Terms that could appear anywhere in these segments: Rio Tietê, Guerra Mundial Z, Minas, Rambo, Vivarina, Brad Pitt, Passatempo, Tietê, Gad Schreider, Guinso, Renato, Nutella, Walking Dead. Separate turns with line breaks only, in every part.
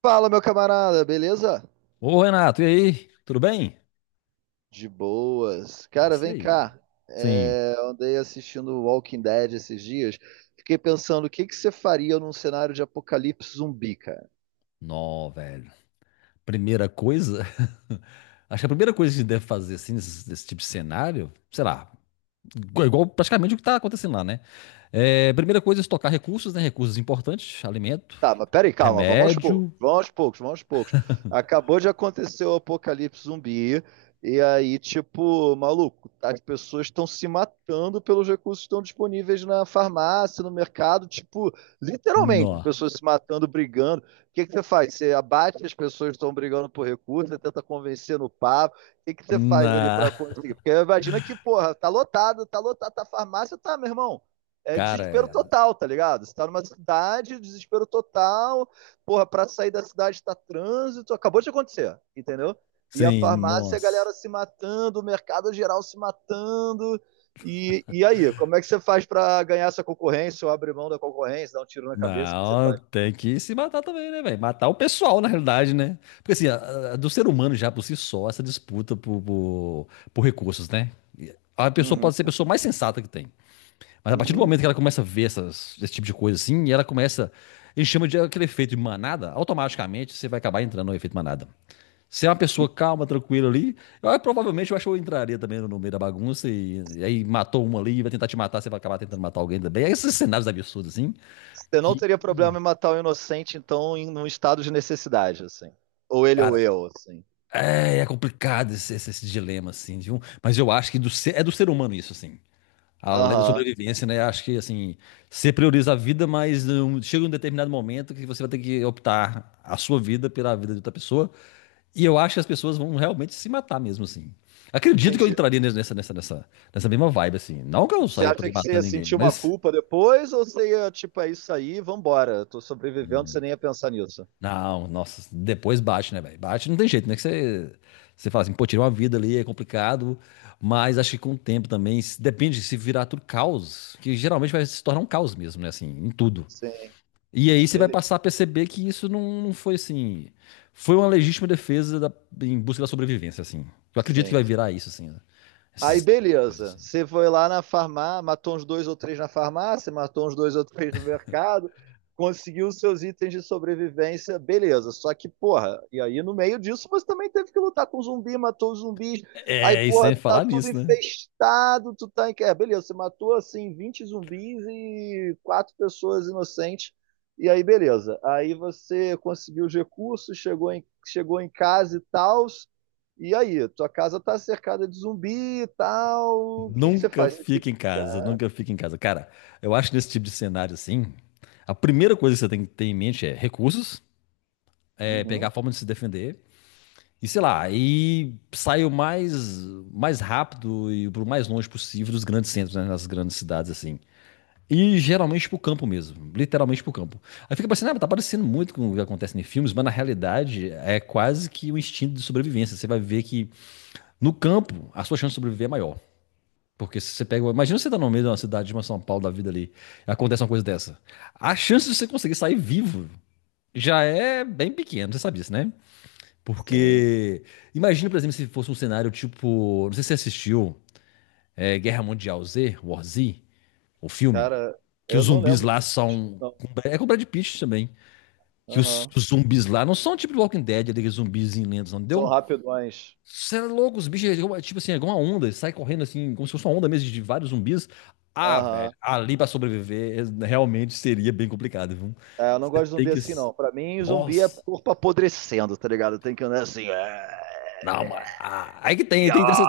Fala, meu camarada, beleza?
Ô, Renato, e aí? Tudo bem?
De boas.
É
Cara,
isso
vem
aí.
cá.
Sim.
É, eu andei assistindo Walking Dead esses dias. Fiquei pensando, o que que você faria num cenário de apocalipse zumbi?
Nó, velho. Primeira coisa. Acho que a primeira coisa que a gente deve fazer, assim, nesse tipo de cenário, sei lá, igual praticamente o que tá acontecendo lá, né? É, primeira coisa é estocar recursos, né? Recursos importantes, alimento,
Tá, mas peraí, calma, vamos aos poucos,
remédio.
vamos aos poucos, vamos aos poucos. Acabou de acontecer o apocalipse zumbi, e aí, tipo, maluco, as pessoas estão se matando pelos recursos que estão disponíveis na farmácia, no mercado, tipo, literalmente,
Nó.
as pessoas se matando, brigando. O que que você faz? Você abate as pessoas que estão brigando por recursos, você tenta convencer no papo. O que que você faz ali
Na.
pra conseguir? Porque imagina que, porra, tá lotado, tá lotado, tá farmácia, tá, meu irmão, é
Cara,
desespero
é,
total, tá ligado? Você tá numa cidade, desespero total, porra, pra sair da cidade tá trânsito, acabou de acontecer, entendeu? E a
sim,
farmácia, a
nossa.
galera se matando, o mercado geral se matando. E aí, como é que você faz para ganhar essa concorrência ou abrir mão da concorrência, dar um tiro na cabeça? O que que você
Não,
faz?
tem que se matar também, né, velho? Matar o pessoal, na realidade, né? Porque assim, do ser humano já por si só, essa disputa por recursos, né? A pessoa
Uhum,
pode ser a pessoa mais sensata que tem. Mas a partir do
uhum.
momento que ela começa a ver esse tipo de coisa assim, e ela começa. A gente chama de aquele efeito de manada, automaticamente você vai acabar entrando no efeito manada. Se é uma pessoa calma, tranquila ali, eu provavelmente eu acho que eu entraria também no meio da bagunça e aí matou uma ali, e vai tentar te matar, você vai acabar tentando matar alguém também. Esses cenários absurdos, assim.
Você não
Que
teria problema em matar o um inocente, então, em um estado de necessidade, assim. Ou ele ou eu, assim.
é, é complicado esse dilema, assim, viu? Mas eu acho que é do ser humano isso, assim. A lei da
Aham,
sobrevivência, né? Acho que, assim, você prioriza a vida, mas um, chega um determinado momento que você vai ter que optar a sua vida pela vida de outra pessoa. E eu acho que as pessoas vão realmente se matar mesmo, assim. Acredito que eu
entendi.
entraria nessa mesma vibe, assim. Não que eu
Você
saia por
acha
aí
que você ia
matando ninguém,
sentir uma
mas
culpa depois ou você ia, tipo, é isso aí, vambora, tô sobrevivendo, você nem ia pensar nisso?
não, nossa, depois bate, né, velho? Bate não tem jeito, né? Você fala assim, pô, tirar uma vida ali é complicado, mas acho que com o tempo também, depende se virar tudo caos, que geralmente vai se tornar um caos mesmo, né? Assim, em tudo.
Sim,
E aí você vai
beleza.
passar a perceber que isso não, não foi assim. Foi uma legítima defesa em busca da sobrevivência, assim. Eu acredito que
Sim.
vai virar isso, assim, né?
Aí
Essas coisas
beleza,
assim.
você foi lá na farmácia, matou uns dois ou três na farmácia, matou uns dois ou três no mercado, conseguiu os seus itens de sobrevivência, beleza. Só que, porra, e aí no meio disso você também teve que lutar com zumbi, matou os zumbis, aí,
É, e
porra,
sem
tá
falar
tudo
nisso, né?
infestado, tu tá em... É, beleza, você matou, assim, 20 zumbis e quatro pessoas inocentes, e aí beleza. Aí você conseguiu os recursos, chegou em casa e tal, e aí, tua casa tá cercada de zumbi e tal. O que que você
Nunca
faz? Você tem
fica
que
em casa,
ficar.
nunca fica em casa. Cara, eu acho que nesse tipo de cenário assim, a primeira coisa que você tem que ter em mente é recursos, é pegar
Uhum,
a forma de se defender e sei lá, e sair mais rápido e pro mais longe possível dos grandes centros, né, nas grandes cidades assim. E geralmente pro campo mesmo, literalmente pro campo. Aí fica pensando, ah, tá parecendo muito com o que acontece em filmes, mas na realidade é quase que um instinto de sobrevivência. Você vai ver que no campo a sua chance de sobreviver é maior. Porque se você pega. Imagina você tá no meio de uma cidade, de uma São Paulo da vida ali, e acontece uma coisa dessa. A chance de você conseguir sair vivo já é bem pequena, você sabe disso, né?
sim.
Porque. Imagina, por exemplo, se fosse um cenário tipo. Não sei se você assistiu é, Guerra Mundial Z, War Z, o filme.
Cara,
Que os
eu não
zumbis
lembro
lá
se eu assisti,
são.
não.
É com o Brad Pitt também. Que os,
Aham.
os zumbis lá não são tipo Walking Dead, aqueles zumbis lentos, não
São
entendeu?
rapidões.
Você é louco, os bichos, é tipo assim, é igual uma onda, eles saem correndo assim, como se fosse uma onda mesmo de vários zumbis. Ah, velho,
Aham.
ali pra sobreviver é- realmente seria bem complicado, viu?
É, eu não
Você
gosto de
tem
zumbi
que.
assim, não. Pra mim, zumbi é
Nossa!
corpo apodrecendo, tá ligado? Tem que andar assim.
Não, mas. Ah, aí que tem, tem dessa,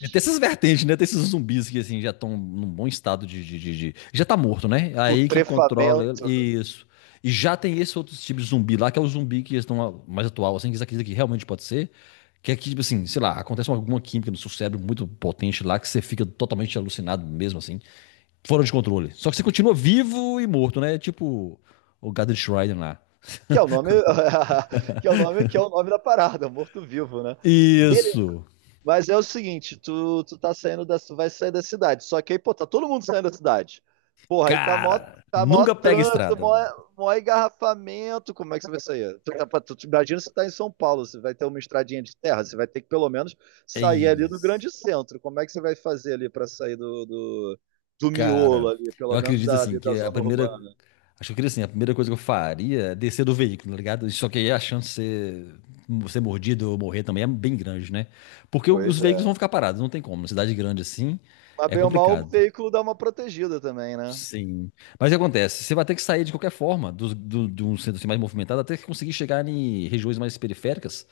e tem essas vertentes, né? Tem esses zumbis que assim já estão num bom estado já tá morto, né? Aí quem controla ele.
Putrefamento.
Isso. E já tem esse outro tipo de zumbi lá, que é o zumbi que estão mais atual, assim, que isso aqui realmente pode ser. Que é que, tipo assim, sei lá, acontece alguma química no seu cérebro muito potente lá, que você fica totalmente alucinado mesmo, assim, fora de controle. Só que você continua vivo e morto, né? Tipo o Gad Schreider lá.
Que é o nome. Que é o nome, que é o nome da parada, morto-vivo, né?
Isso!
Mas é o seguinte, tu vai sair da cidade. Só que aí, pô, tá todo mundo saindo da cidade. Porra,
Cara,
tá mó
nunca pega
trânsito,
estrada, velho.
mó engarrafamento. Como é que você vai sair? Tu, tá, pra- tu, tu- imagina se tá em São Paulo, você vai ter uma estradinha de terra, você vai ter que pelo menos
É
sair ali do grande
isso.
centro. Como é que você vai fazer ali pra sair do, do miolo
Cara,
ali,
eu
pelo menos
acredito
da,
assim
ali da
que a
zona
primeira.
urbana?
Acho que eu queria assim, a primeira coisa que eu faria é descer do veículo, tá ligado? Só que aí a chance de ser mordido ou morrer também é bem grande, né? Porque os
Pois é.
veículos vão ficar parados, não tem como. Uma cidade grande assim
Mas
é
bem ou mal, o
complicado.
veículo dá uma protegida também, né?
Sim. Mas o que acontece? Você vai ter que sair de qualquer forma de um centro assim mais movimentado até que conseguir chegar em regiões mais periféricas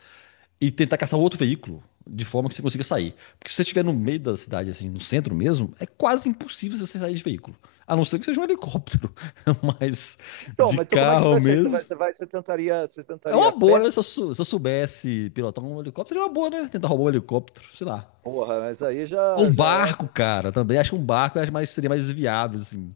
e tentar caçar um outro veículo de forma que você consiga sair. Porque se você estiver no meio da cidade, assim, no centro mesmo, é quase impossível você sair de veículo. A não ser que seja um helicóptero, mas
Então,
de
mas então como é que você
carro
vai sair? Você vai,
mesmo.
você vai, você tentaria, você
É
tentaria a
uma boa,
pé?
né? Se eu soubesse pilotar um helicóptero, é uma boa, né? Tentar roubar um helicóptero, sei lá.
Porra, mas aí
Ou
já,
um
já é
barco, cara, também. Acho que um barco seria mais viável, assim.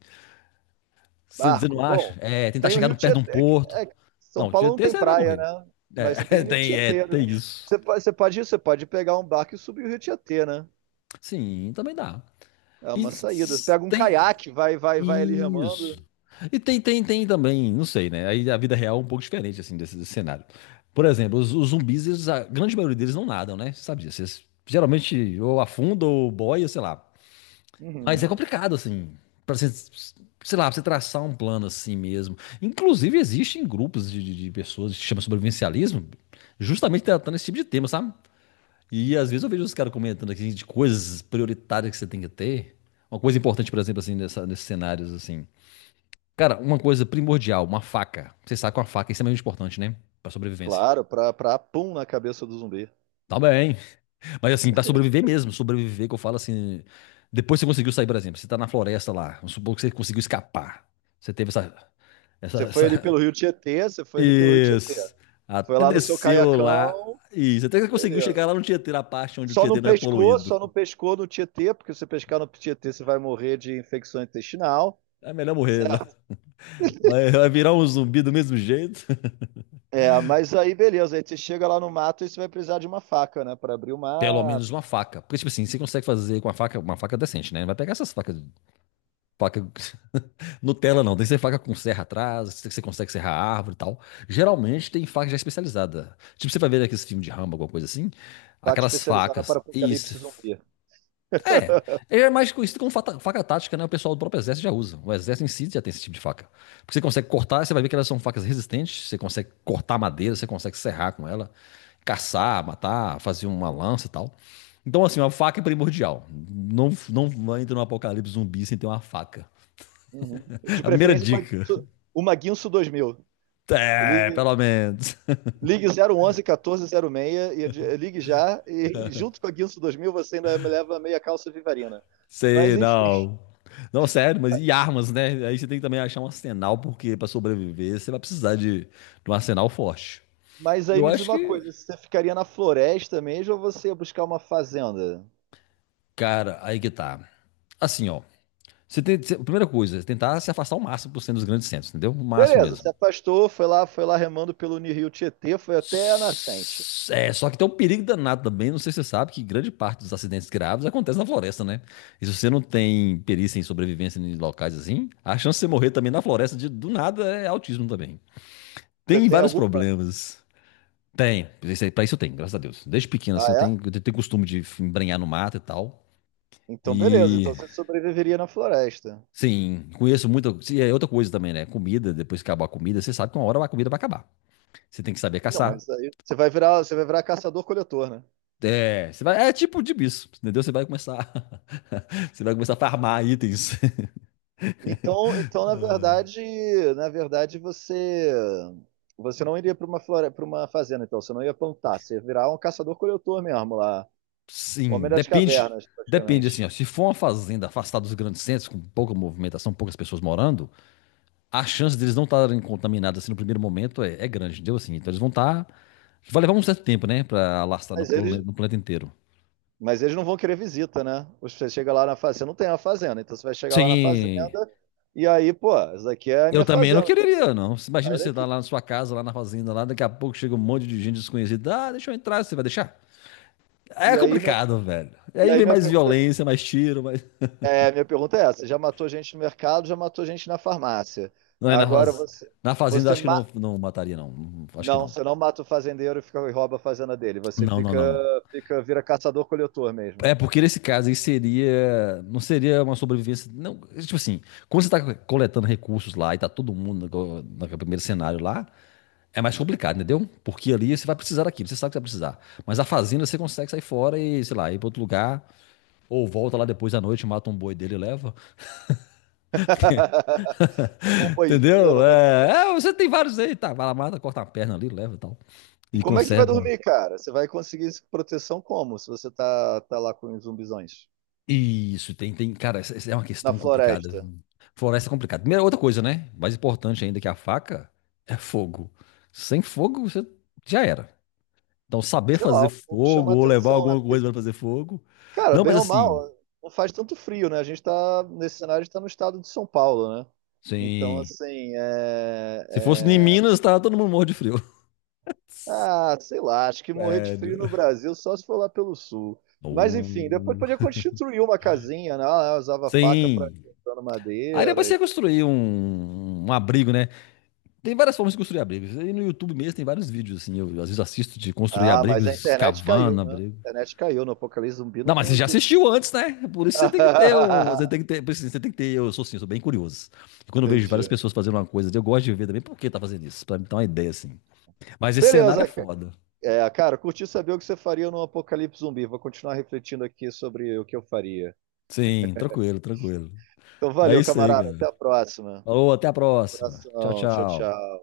Você
barco.
não acha?
Bom,
É, tentar
tem o
chegar
Rio
perto de um
Tietê, é que-
porto.
é que São
Não, o
Paulo
dia
não tem
você vai
praia,
morrer.
né? Mas você
É,
tem o Rio
tem, é,
Tietê, né?
tem
É.
isso.
Você pode pegar um barco e subir o Rio Tietê, né?
Sim, também dá.
É
E
uma saída. Você pega um
tem.
caiaque, vai, vai, vai ali
Isso.
remando.
E tem também, não sei, né? Aí a vida real é um pouco diferente, assim, desse cenário. Por exemplo, os zumbis, eles, a grande maioria deles não nadam, né? Você sabe disso. Eles geralmente ou afundam ou boia, sei lá. Mas é
Uhum.
complicado, assim, pra você, sei lá, pra você traçar um plano assim mesmo. Inclusive, existem grupos de pessoas que se chama sobrevivencialismo, justamente tratando esse tipo de tema, sabe? E às vezes eu vejo os caras comentando aqui de coisas prioritárias que você tem que ter. Uma coisa importante, por exemplo, assim, nesses cenários, assim. Cara, uma coisa primordial, uma faca. Você sabe que uma faca é extremamente importante, né? Pra sobrevivência.
Claro, pra pum na cabeça do zumbi.
Tá bem. Mas assim, pra sobreviver mesmo, sobreviver que eu falo assim. Depois que você conseguiu sair, por exemplo, você tá na floresta lá. Vamos supor que você conseguiu escapar. Você teve essa. Essa.
Você foi ali
Essa...
pelo Rio Tietê, você foi ali pelo Rio Tietê.
Isso.
Foi
Até
lá no seu
desceu lá.
caiacão,
Isso. Até que você conseguiu
beleza.
chegar lá no Tietê, na parte onde o Tietê não é poluído.
Só não pescou no Tietê, porque se você pescar no Tietê, você vai morrer de infecção intestinal.
É melhor morrer. Né?
Certo?
Vai, vai virar um zumbi do mesmo jeito.
É, mas aí beleza, aí você chega lá no mato e você vai precisar de uma faca, né, para abrir o
Pelo menos
mato,
uma faca. Porque, tipo assim, você consegue fazer com uma faca decente, né? Não vai pegar essas facas. Faca Nutella, não. Tem que ser faca com serra atrás, que você consegue serrar a árvore e tal. Geralmente tem faca já especializada. Tipo, você vai ver aqueles filmes de Rambo alguma coisa assim.
faca
Aquelas
especializada para
facas. Isso,
apocalipse zumbi.
é, ele é mais conhecido como faca tática, né? O pessoal do próprio exército já usa. O exército em si já tem esse tipo de faca. Porque você consegue cortar, você vai ver que elas são facas resistentes, você consegue cortar madeira, você consegue serrar com ela, caçar, matar, fazer uma lança e tal. Então, assim, uma faca é primordial. Não entra no apocalipse zumbi sem ter uma faca.
Uhum. De
A primeira
preferência
dica.
Uma Guinso 2000. Ligue,
É, pelo menos.
ligue 011 1406 e ligue já e junto com a Guinso 2000 você ainda me leva meia calça vivarina. Mas
Sei,
enfim,
não. Não, sério, mas e armas, né? Aí você tem que também achar um arsenal, porque para sobreviver você vai precisar de um arsenal forte.
mas aí
Eu
me diz
acho
uma
que,
coisa, você ficaria na floresta mesmo ou você ia buscar uma fazenda?
cara, aí que tá. Assim, ó. Primeira coisa, tentar se afastar o máximo por cento dos grandes centros, entendeu? O máximo
Beleza,
mesmo.
se afastou, foi lá remando pelo Rio Tietê, foi até a nascente.
S- É, só que tem um perigo danado também, não sei se você sabe, que grande parte dos acidentes graves acontece na floresta, né? E se você não tem perícia em sobrevivência em locais assim, a chance de você morrer também na floresta de, do nada é autismo também.
Você
Tem
tem
vários
alguma?
problemas. Tem, pra isso eu tenho, graças a Deus. Desde pequeno,
Ah,
assim,
é?
eu tenho costume de embrenhar no mato e tal.
Então, beleza.
E
Então você sobreviveria na floresta.
sim, conheço muita. E é outra coisa também, né? Comida, depois que acabar a comida, você sabe que uma hora a comida vai acabar. Você tem que saber
Não,
caçar.
mas aí você vai virar caçador-coletor, né?
É, você vai, é tipo de bicho, entendeu? Você vai começar. Você vai começar a farmar itens.
Então na verdade você não iria para para uma fazenda, então você não ia plantar, você ia virar um caçador-coletor mesmo lá, homem
Sim,
das
depende.
cavernas,
Depende, assim,
praticamente.
ó. Se for uma fazenda afastada dos grandes centros, com pouca movimentação, poucas pessoas morando, a chance deles não estarem contaminados assim no primeiro momento é grande, entendeu? Assim, então eles vão estar. Vai levar um certo tempo, né? Pra alastrar no
Mas eles,
planeta, no planeta inteiro.
mas eles não vão querer visita, né? Você chega lá na fazenda, não tem uma fazenda, então você vai chegar lá na fazenda
Sim.
e aí, pô, essa daqui é a
Eu
minha
também não
fazenda,
quereria, não. Você imagina
sai
você tá
daqui.
lá na sua casa, lá na fazenda, lá, daqui a pouco chega um monte de gente desconhecida. Ah, deixa eu entrar, você vai deixar? É
E aí minha,
complicado, velho. E
e
aí
aí
vem
minha
mais
pergunta é assim.
violência, mais tiro, mais.
Minha pergunta é essa: já matou gente no mercado, já matou gente na farmácia.
Não é na
Agora
fazenda. Na fazenda
você
acho que
ma-
não, não mataria, não. Acho que
não,
não.
você não mata o fazendeiro e fica e rouba a fazenda dele. Você
Não, não, não.
vira caçador-coletor mesmo.
É porque nesse caso aí seria. Não seria uma sobrevivência. Não, tipo assim, quando você tá coletando recursos lá e tá todo mundo no primeiro cenário lá, é mais complicado, entendeu? Porque ali você vai precisar daquilo, você sabe que você vai precisar. Mas a fazenda você consegue sair fora e, sei lá, ir para outro lugar, ou volta lá depois da noite, mata um boi dele e leva.
Um boizinho
Entendeu?
não vai fazer.
É, é, você tem vários aí, tá? Vai lá, mata, corta uma perna ali, leva e tal.
E
E
como é que você vai
conserva.
dormir, cara? Você vai conseguir proteção como? Se você tá lá com os zumbizões
Isso, tem, tem. Cara, essa é uma
na
questão complicada.
floresta?
Floresta é complicada. Primeira outra coisa, né? Mais importante ainda que a faca é fogo. Sem fogo, você já era. Então, saber
Sei lá,
fazer
o fogo
fogo
chama
ou levar
atenção,
alguma
né?
coisa para fazer fogo.
Cara,
Não,
bem
mas
ou
assim.
mal, não faz tanto frio, né? A gente tá, nesse cenário, a gente tá no estado de São Paulo, né? Então,
Sim.
assim.
Se fosse em
É-
Minas, tava todo mundo morro de frio.
Ah, sei lá, acho que morrer de frio no
Sério.
Brasil só se for lá pelo sul. Mas, enfim, depois
Oh.
podia construir uma casinha, né? Ah, usava faca pra
Sim.
cortando
Aí depois
madeira
você
e...
ia construir um abrigo, né? Tem várias formas de construir abrigos. Aí no YouTube mesmo tem vários vídeos, assim. Eu às vezes assisto de construir
Ah, mas a
abrigos,
internet
cavando
caiu, né?
abrigo.
A internet caiu, no Apocalipse Zumbi
Não,
não
mas
tem
você já
YouTube.
assistiu antes, né? Por isso você tem que ter um. Você tem que ter. Por isso Você tem que ter. Eu sou assim, eu sou bem curioso. Quando eu vejo várias
Entendi.
pessoas fazendo uma coisa, eu gosto de ver também por que tá fazendo isso. Pra me dar uma ideia, assim. Mas esse cenário é
Beleza, ca-
foda.
é, cara, curti saber o que você faria no Apocalipse Zumbi. Vou continuar refletindo aqui sobre o que eu faria.
Sim, tranquilo, tranquilo.
Então,
É
valeu,
isso aí,
camarada. Até
cara.
a próxima.
Falou, até a próxima. Tchau,
Coração. Tchau,
tchau.
tchau.